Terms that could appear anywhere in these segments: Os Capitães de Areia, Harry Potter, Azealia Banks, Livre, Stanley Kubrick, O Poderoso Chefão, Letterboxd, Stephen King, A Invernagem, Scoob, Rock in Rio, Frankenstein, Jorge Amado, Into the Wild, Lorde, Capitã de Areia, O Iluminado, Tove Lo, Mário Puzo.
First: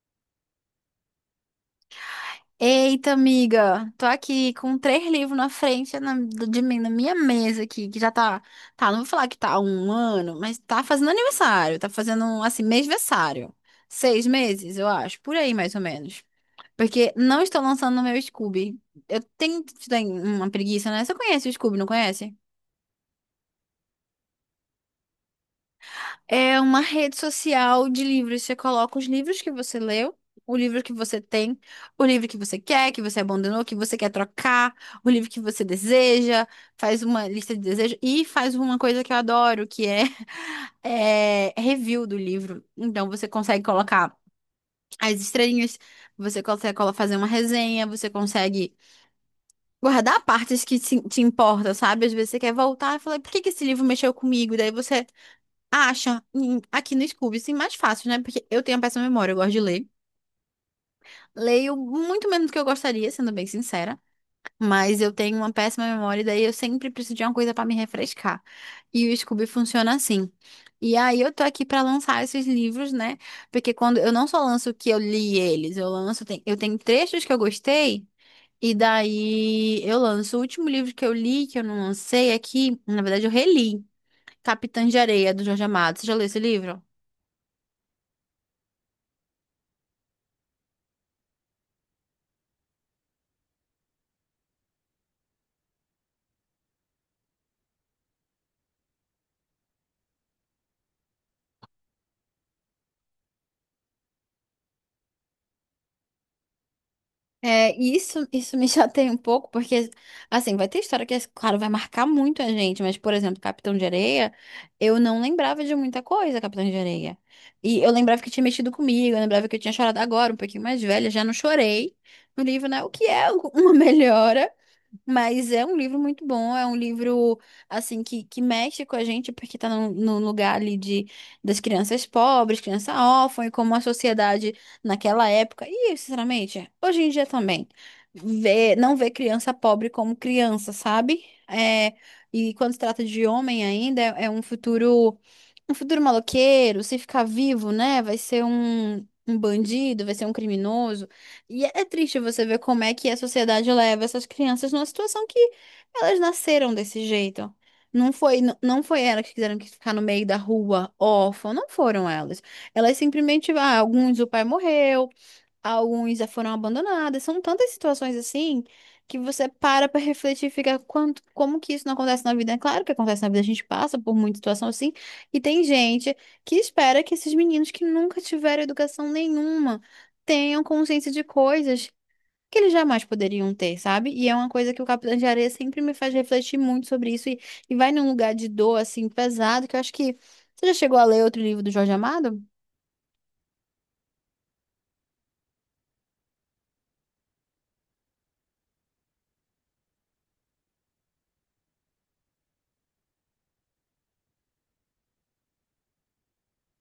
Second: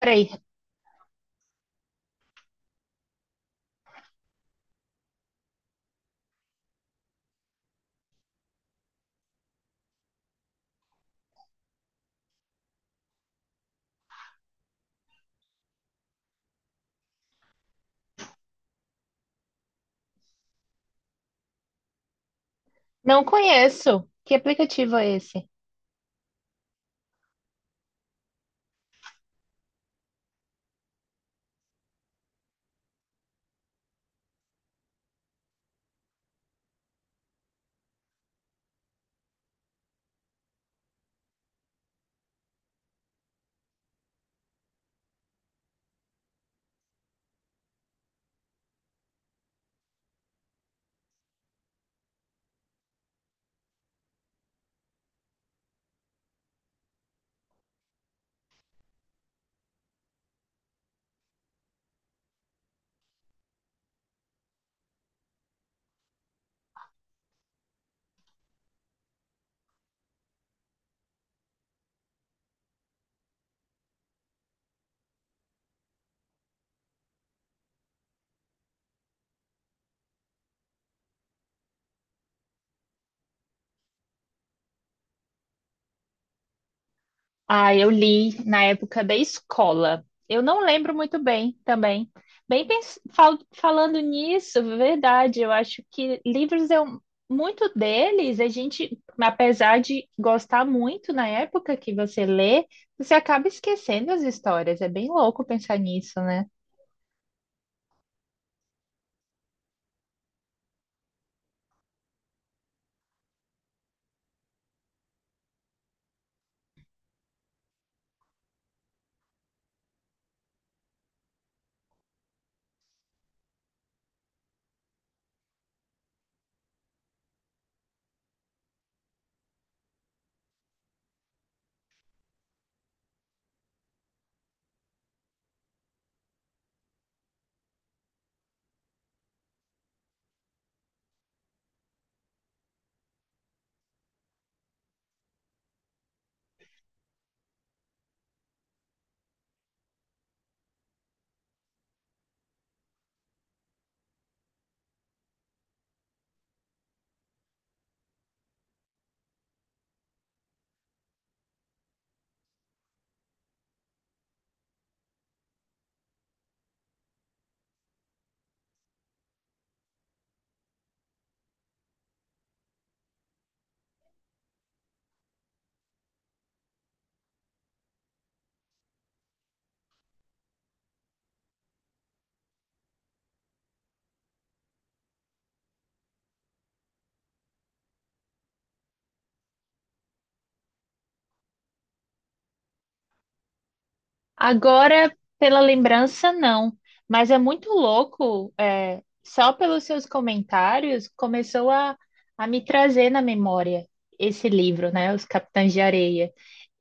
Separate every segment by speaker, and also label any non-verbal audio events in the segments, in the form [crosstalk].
Speaker 1: Peraí,
Speaker 2: Eita, amiga, tô aqui com três livros na frente de mim, na minha mesa aqui, que já tá, não vou falar que tá há 1 ano, mas tá fazendo aniversário, tá fazendo, assim, mêsversário. 6 meses, eu acho, por aí mais ou menos. Porque não estou lançando no meu Scoob. Eu tenho uma preguiça, né? Você conhece o Scoob, não conhece?
Speaker 1: não conheço. Que aplicativo é esse?
Speaker 2: É uma rede social de livros. Você coloca os livros que você leu, o livro que você tem, o livro que você quer, que você abandonou, que você quer trocar, o livro que você deseja, faz uma lista de desejos e faz uma coisa que eu adoro, que é, [laughs] é review do livro. Então você consegue colocar as estrelinhas, você consegue fazer uma resenha, você consegue guardar partes que te importam, sabe? Às vezes você quer voltar e falar, por que que esse livro mexeu comigo? Daí você acha, aqui no Scoob, sim mais fácil, né? Porque eu tenho a péssima memória, eu gosto de ler. Leio muito menos do que eu gostaria, sendo bem sincera. Mas eu tenho uma péssima memória, e daí eu sempre preciso de uma coisa pra me refrescar. E o Scoob funciona assim. E aí eu tô aqui pra lançar esses livros, né? Porque quando eu não só lanço que eu li eles, eu lanço, eu tenho trechos que eu gostei. E daí eu lanço o último livro que eu li, que eu não lancei aqui, na verdade eu reli, Capitã de Areia, do Jorge Amado. Você já leu esse livro?
Speaker 1: Ah, eu li na época da escola. Eu não lembro muito bem também. Bem, falando nisso, verdade, eu acho que livros eu muito deles, a gente, apesar de gostar muito na época que você lê, você acaba esquecendo as histórias. É bem louco pensar nisso, né?
Speaker 2: É, e isso me [laughs] chateia um pouco, porque, assim, vai ter história que, claro, vai marcar muito a gente, mas, por exemplo, Capitão de Areia, eu não lembrava de muita coisa, Capitão de Areia. E eu lembrava que tinha mexido comigo, eu lembrava que eu tinha chorado agora, um pouquinho mais velha, já não chorei no livro, né? O que é [laughs] uma melhora. Mas é um livro muito bom, é um livro assim que mexe com a gente, porque tá num lugar ali de, das crianças pobres, criança órfã, e como a sociedade naquela época, e sinceramente, hoje em dia também, vê, não vê criança pobre como criança, sabe? É, e quando se trata de homem ainda, é um futuro maloqueiro, se ficar vivo, né? Vai ser um bandido, vai ser um criminoso. E é triste você ver como é que a sociedade leva essas crianças numa situação que elas nasceram desse jeito. Não foi, não foi elas que quiseram que ficar no meio da rua, órfã, não foram elas. Elas simplesmente, ah, alguns o pai morreu, alguns já foram abandonados. São tantas situações assim que você para pra refletir e fica quanto, como que isso não acontece na vida? É claro que acontece na vida, a gente passa por muita situação assim. E tem gente que espera que esses meninos que nunca tiveram educação nenhuma tenham consciência de coisas que eles jamais poderiam ter, sabe? E é uma coisa que o Capitão de Areia sempre me faz refletir muito sobre isso e vai num lugar de dor assim pesado que eu acho que você já chegou a ler outro livro do Jorge Amado?
Speaker 1: Agora, pela lembrança, não. Mas é muito louco, é, só pelos seus comentários, começou a me trazer na memória esse livro, né? Os Capitães de Areia.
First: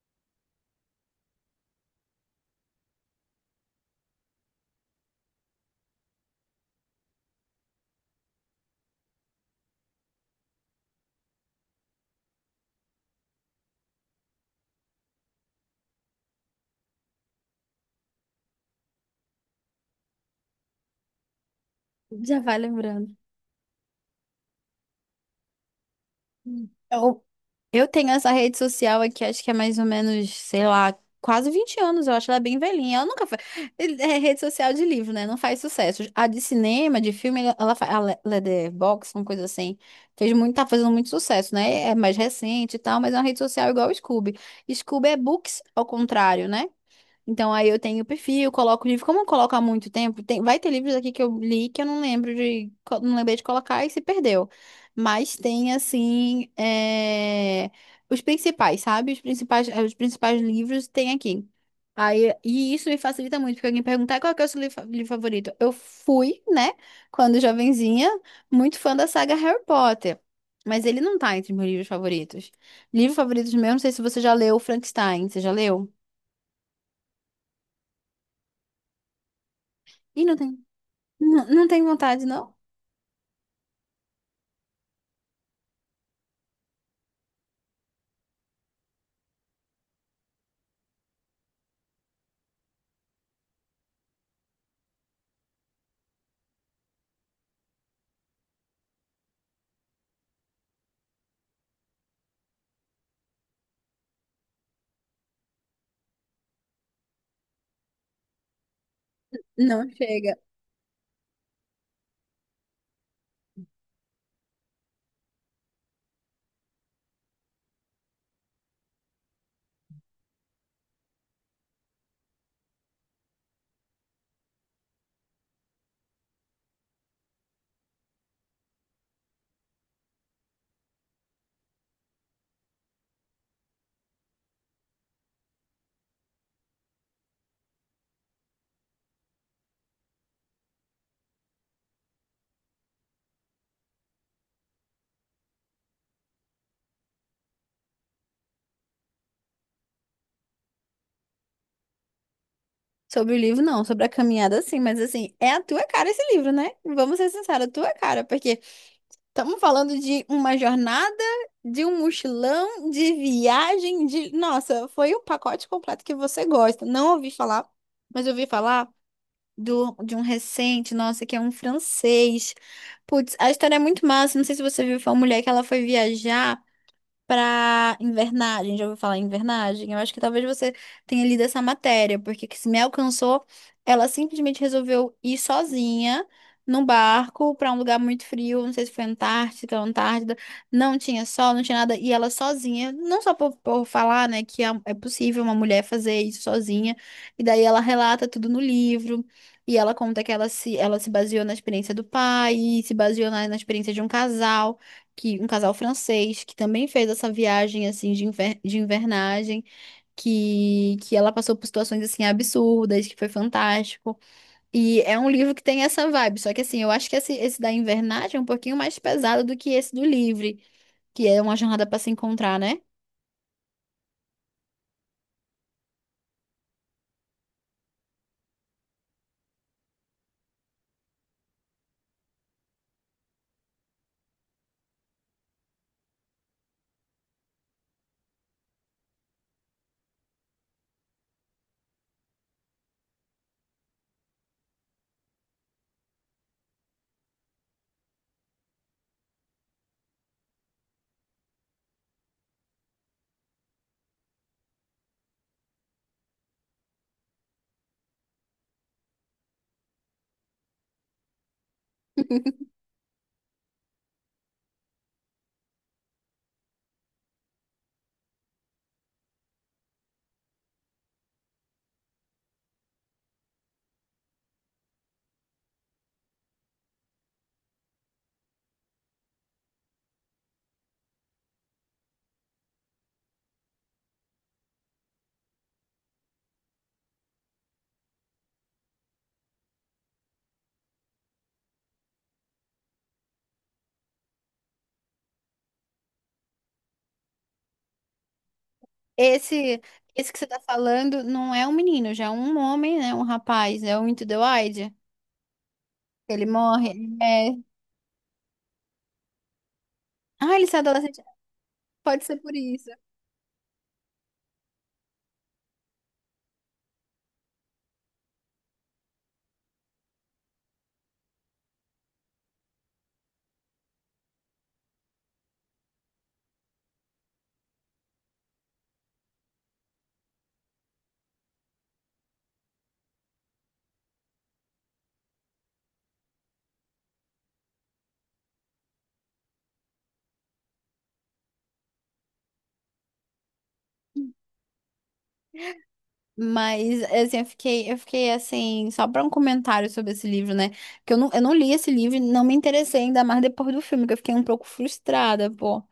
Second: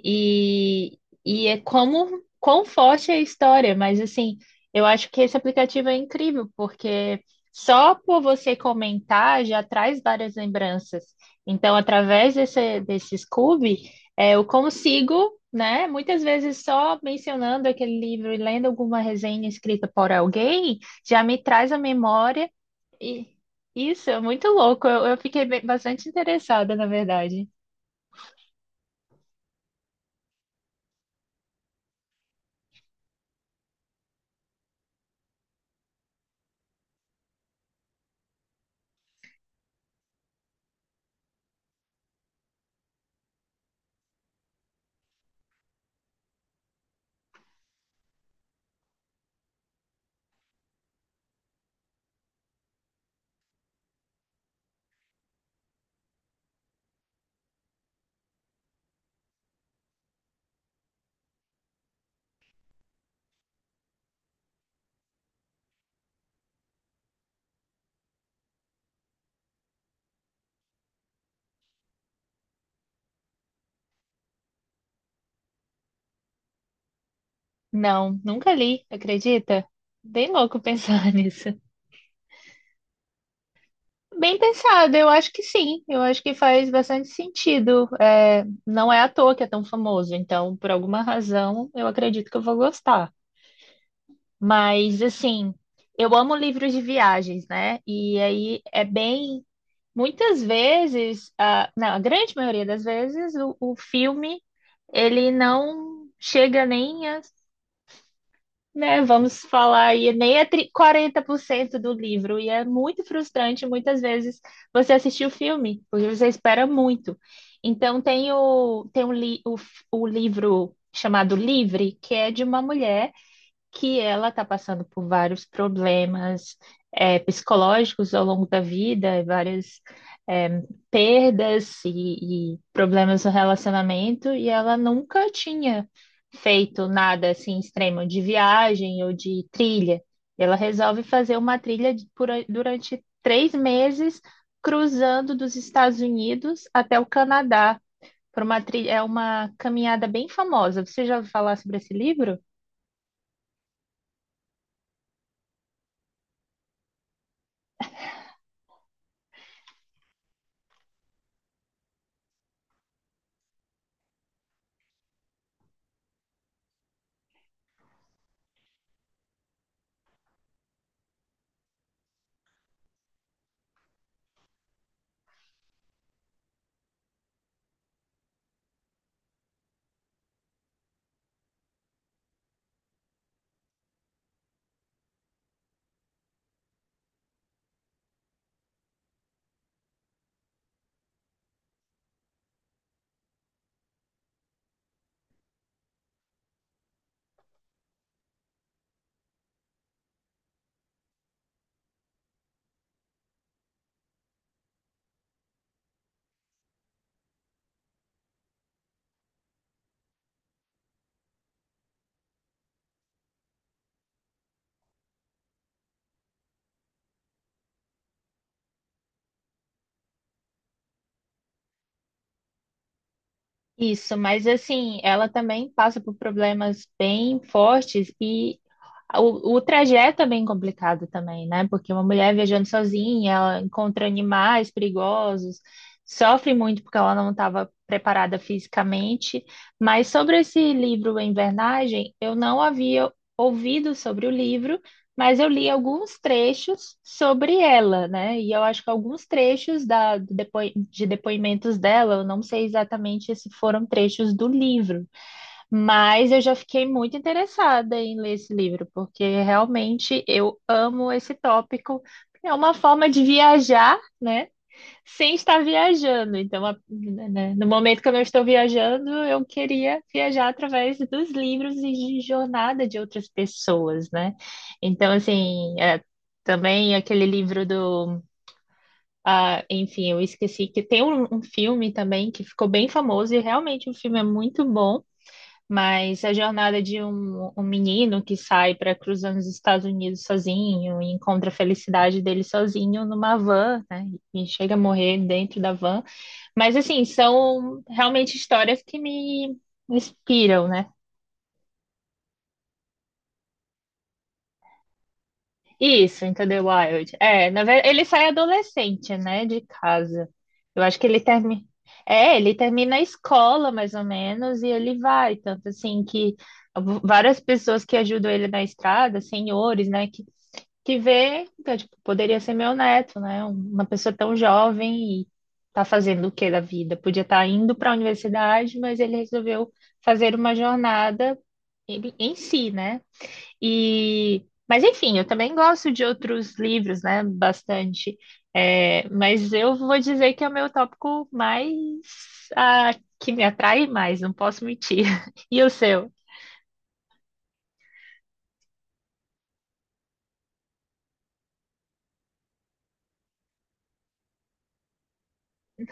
Speaker 1: E, e é como, quão forte é a história, mas assim, eu acho que esse aplicativo é incrível, porque só por você comentar já traz várias lembranças. Então, através desse, desse Scoob. É, eu consigo, né? Muitas vezes só mencionando aquele livro e lendo alguma resenha escrita por alguém já me traz à
Speaker 2: Já
Speaker 1: memória.
Speaker 2: vai lembrando.
Speaker 1: E isso é muito louco. Eu fiquei bastante
Speaker 2: Hum.
Speaker 1: interessada, na verdade.
Speaker 2: Eu tenho essa rede social aqui, acho que é mais ou menos, sei lá, quase 20 anos, eu acho ela bem velhinha. Ela nunca foi. É rede social de livro, né? Não faz sucesso. A de cinema, de filme, ela faz. A Letterboxd, uma coisa assim. Fez muito, tá fazendo muito sucesso, né? É mais recente e tal, mas é uma rede social igual o Scoob. Scoob é books, ao contrário, né? Então aí eu tenho o perfil, coloco o livro. Como eu coloco há muito tempo, tem, vai ter livros aqui que eu li que eu não lembro de, não lembrei de colocar e se perdeu. Mas tem assim, é, os principais, sabe? Os principais, os principais livros tem aqui. Aí, e isso me facilita muito, porque alguém perguntar qual que é o seu livro livro favorito. Eu fui, né, quando jovenzinha, muito fã da saga Harry Potter. Mas ele não tá entre meus livros favoritos. Livro favorito meu, não sei se você já leu Frankenstein. Você já leu?
Speaker 1: Não, nunca li, acredita?
Speaker 2: Ih,
Speaker 1: Bem
Speaker 2: não
Speaker 1: louco
Speaker 2: tem.
Speaker 1: pensar [laughs]
Speaker 2: Não,
Speaker 1: nisso.
Speaker 2: não tem vontade, não?
Speaker 1: Bem pensado, eu acho que sim. Eu acho que faz bastante sentido. É, não é à toa que é tão famoso, então, por alguma razão, eu acredito que eu vou gostar. Mas assim, eu amo livros de viagens, né? E aí é bem, muitas vezes, a, não, a grande maioria das vezes, o filme ele não chega nem a, né? Vamos
Speaker 2: Não
Speaker 1: falar aí,
Speaker 2: chega.
Speaker 1: nem a 40% do livro. E é muito frustrante muitas vezes você assistir o filme, porque você espera muito. Então tem o, tem o, li, o, f- o livro chamado Livre, que é de uma mulher que ela está passando por vários problemas psicológicos ao longo da vida, várias é, perdas e problemas no relacionamento, e ela nunca tinha feito nada assim extremo de viagem ou de trilha. Ela resolve fazer uma trilha durante 3 meses, cruzando dos Estados Unidos até o Canadá. Por uma trilha, é uma caminhada bem famosa. Você já ouviu falar sobre esse livro?
Speaker 2: Sobre o livro, não. Sobre a caminhada, sim. Mas, assim, é a tua cara esse livro, né? Vamos ser sinceros, a tua cara. Porque estamos falando de uma jornada, de um mochilão, de viagem, de... Nossa, foi o pacote completo que você gosta. Não ouvi falar, mas ouvi falar do, de um recente, nossa, que é um francês. Putz, a história é muito massa. Não sei se você viu, foi uma mulher que ela foi viajar para invernagem. Já ouviu falar em invernagem? Eu acho que talvez você tenha lido essa matéria, porque que se me alcançou, ela simplesmente resolveu ir sozinha num barco para um lugar muito frio, não sei se foi Antártica ou Antártida, não tinha sol, não tinha nada, e ela sozinha, não só por falar, né, que é possível uma mulher fazer isso sozinha, e daí ela relata tudo no livro. E ela conta que ela se baseou na experiência do pai, e se baseou na, na experiência de um casal que um casal francês que também fez essa viagem assim de, de invernagem, que ela passou por situações assim absurdas, que foi fantástico. E é um livro que tem essa vibe, só que assim, eu acho que esse da invernagem é um pouquinho mais pesado do que esse do livre, que é uma jornada para se encontrar, né?
Speaker 1: Isso, mas assim, ela também passa por problemas bem fortes e o trajeto é bem complicado também, né? Porque uma mulher viajando sozinha, ela encontra animais perigosos, sofre muito porque ela não estava preparada fisicamente. Mas sobre esse livro *A Invernagem, eu não havia ouvido sobre o livro, mas eu li alguns trechos sobre ela, né? E eu acho que alguns trechos do de depoimentos dela, eu não sei exatamente se foram trechos do livro. Mas eu já fiquei muito interessada em ler esse livro, porque realmente eu amo esse tópico. É uma
Speaker 2: [laughs]
Speaker 1: forma de viajar, né? Sem estar viajando. Então, no momento que eu não estou viajando, eu queria viajar através dos livros e de jornada de outras pessoas, né? Então, assim, é, também aquele livro do. Ah, enfim, eu esqueci que tem um filme também que ficou bem famoso e realmente o filme é muito bom. Mas a jornada de um menino que sai para cruzar nos Estados Unidos sozinho e encontra a felicidade dele sozinho numa van, né? E chega a morrer dentro da van. Mas, assim, são realmente histórias que me
Speaker 2: Esse esse que você tá
Speaker 1: inspiram, né?
Speaker 2: falando não é um menino, já é um homem, né, um rapaz, é o Into the Wild.
Speaker 1: Isso,
Speaker 2: Ele
Speaker 1: Into the
Speaker 2: morre,
Speaker 1: Wild.
Speaker 2: ele
Speaker 1: É, na
Speaker 2: é.
Speaker 1: verdade, ele sai adolescente, né, de casa.
Speaker 2: Ah, ele é
Speaker 1: Eu acho que ele
Speaker 2: adolescente.
Speaker 1: termina.
Speaker 2: Pode ser
Speaker 1: É,
Speaker 2: por
Speaker 1: ele
Speaker 2: isso.
Speaker 1: termina a escola, mais ou menos, e ele vai. Tanto assim que várias pessoas que ajudam ele na estrada, senhores, né, que vê, então, tipo, poderia ser meu neto, né? Uma pessoa tão jovem e tá fazendo o que da vida? Podia estar indo para a universidade, mas ele resolveu fazer uma jornada em si, né? E, mas enfim, eu também gosto de outros livros, né? Bastante. É, mas eu vou dizer que é o meu tópico mais ah, que me atrai mais, não posso mentir. [laughs] E o seu?
Speaker 2: Mas, assim, eu fiquei assim, só para um comentário sobre esse livro, né? Que eu não li esse livro e não me interessei ainda mais depois do filme, que eu fiquei um pouco frustrada, pô.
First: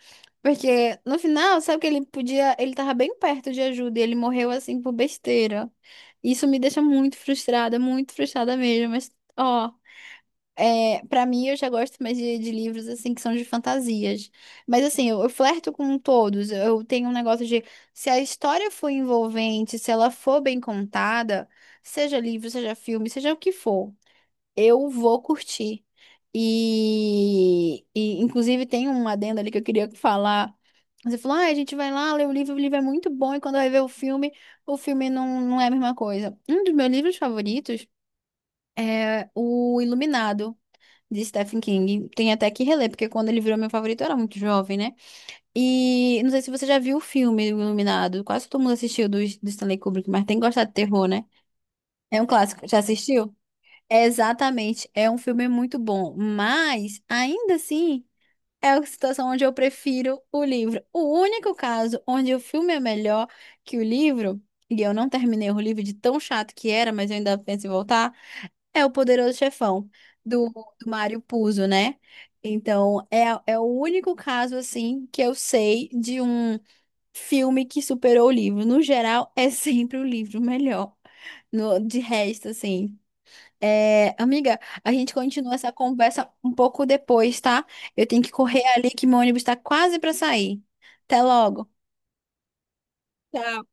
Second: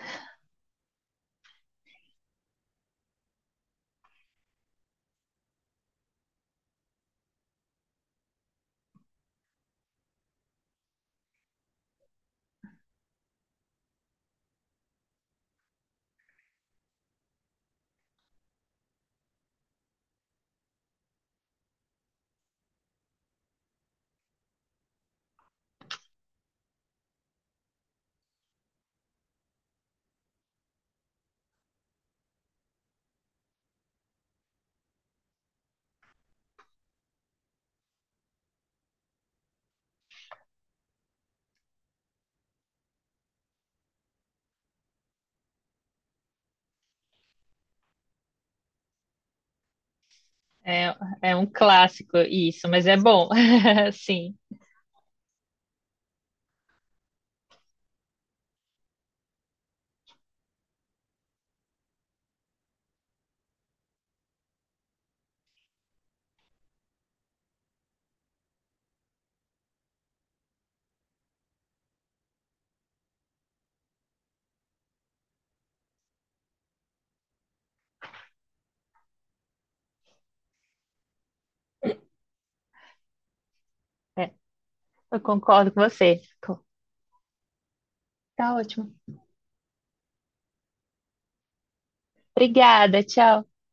Speaker 2: Porque no final, sabe que ele podia, ele tava bem perto de ajuda e ele morreu assim por besteira. Isso me deixa muito frustrada mesmo. Mas, ó. É, para mim, eu já gosto mais de livros assim que são de fantasias. Mas assim, eu flerto com todos. Eu tenho um negócio de se a história for envolvente, se ela for bem contada, seja livro, seja filme, seja o que for, eu vou curtir. E inclusive tem um adendo ali que eu queria falar. Você falou, ah, a gente vai lá ler o livro é muito bom, e quando vai ver o filme não é a mesma coisa. Um dos meus livros favoritos. É o Iluminado, de Stephen King. Tem até que reler, porque quando ele virou meu favorito eu era muito jovem, né? E não sei se você já viu o filme O Iluminado. Quase todo mundo assistiu do Stanley Kubrick, mas tem que gostar de
Speaker 1: É,
Speaker 2: terror, né?
Speaker 1: é um clássico
Speaker 2: É um clássico.
Speaker 1: isso,
Speaker 2: Já
Speaker 1: mas é bom,
Speaker 2: assistiu?
Speaker 1: [laughs]
Speaker 2: É,
Speaker 1: sim.
Speaker 2: exatamente. É um filme muito bom. Mas, ainda assim, é a situação onde eu prefiro o livro. O único caso onde o filme é melhor que o livro, e eu não terminei o livro de tão chato que era, mas eu ainda penso em voltar. É o poderoso chefão do, do Mário Puzo, né? Então, é, é o único caso, assim, que eu sei de um filme que superou o livro. No geral, é [laughs] sempre o livro melhor. No, de resto, assim. É,
Speaker 1: É,
Speaker 2: amiga, a gente
Speaker 1: eu
Speaker 2: continua essa
Speaker 1: concordo com você.
Speaker 2: conversa um pouco depois, tá? Eu tenho que
Speaker 1: Tá
Speaker 2: correr ali
Speaker 1: ótimo.
Speaker 2: que meu ônibus tá quase pra sair. Até logo.
Speaker 1: Obrigada, tchau.
Speaker 2: Tchau.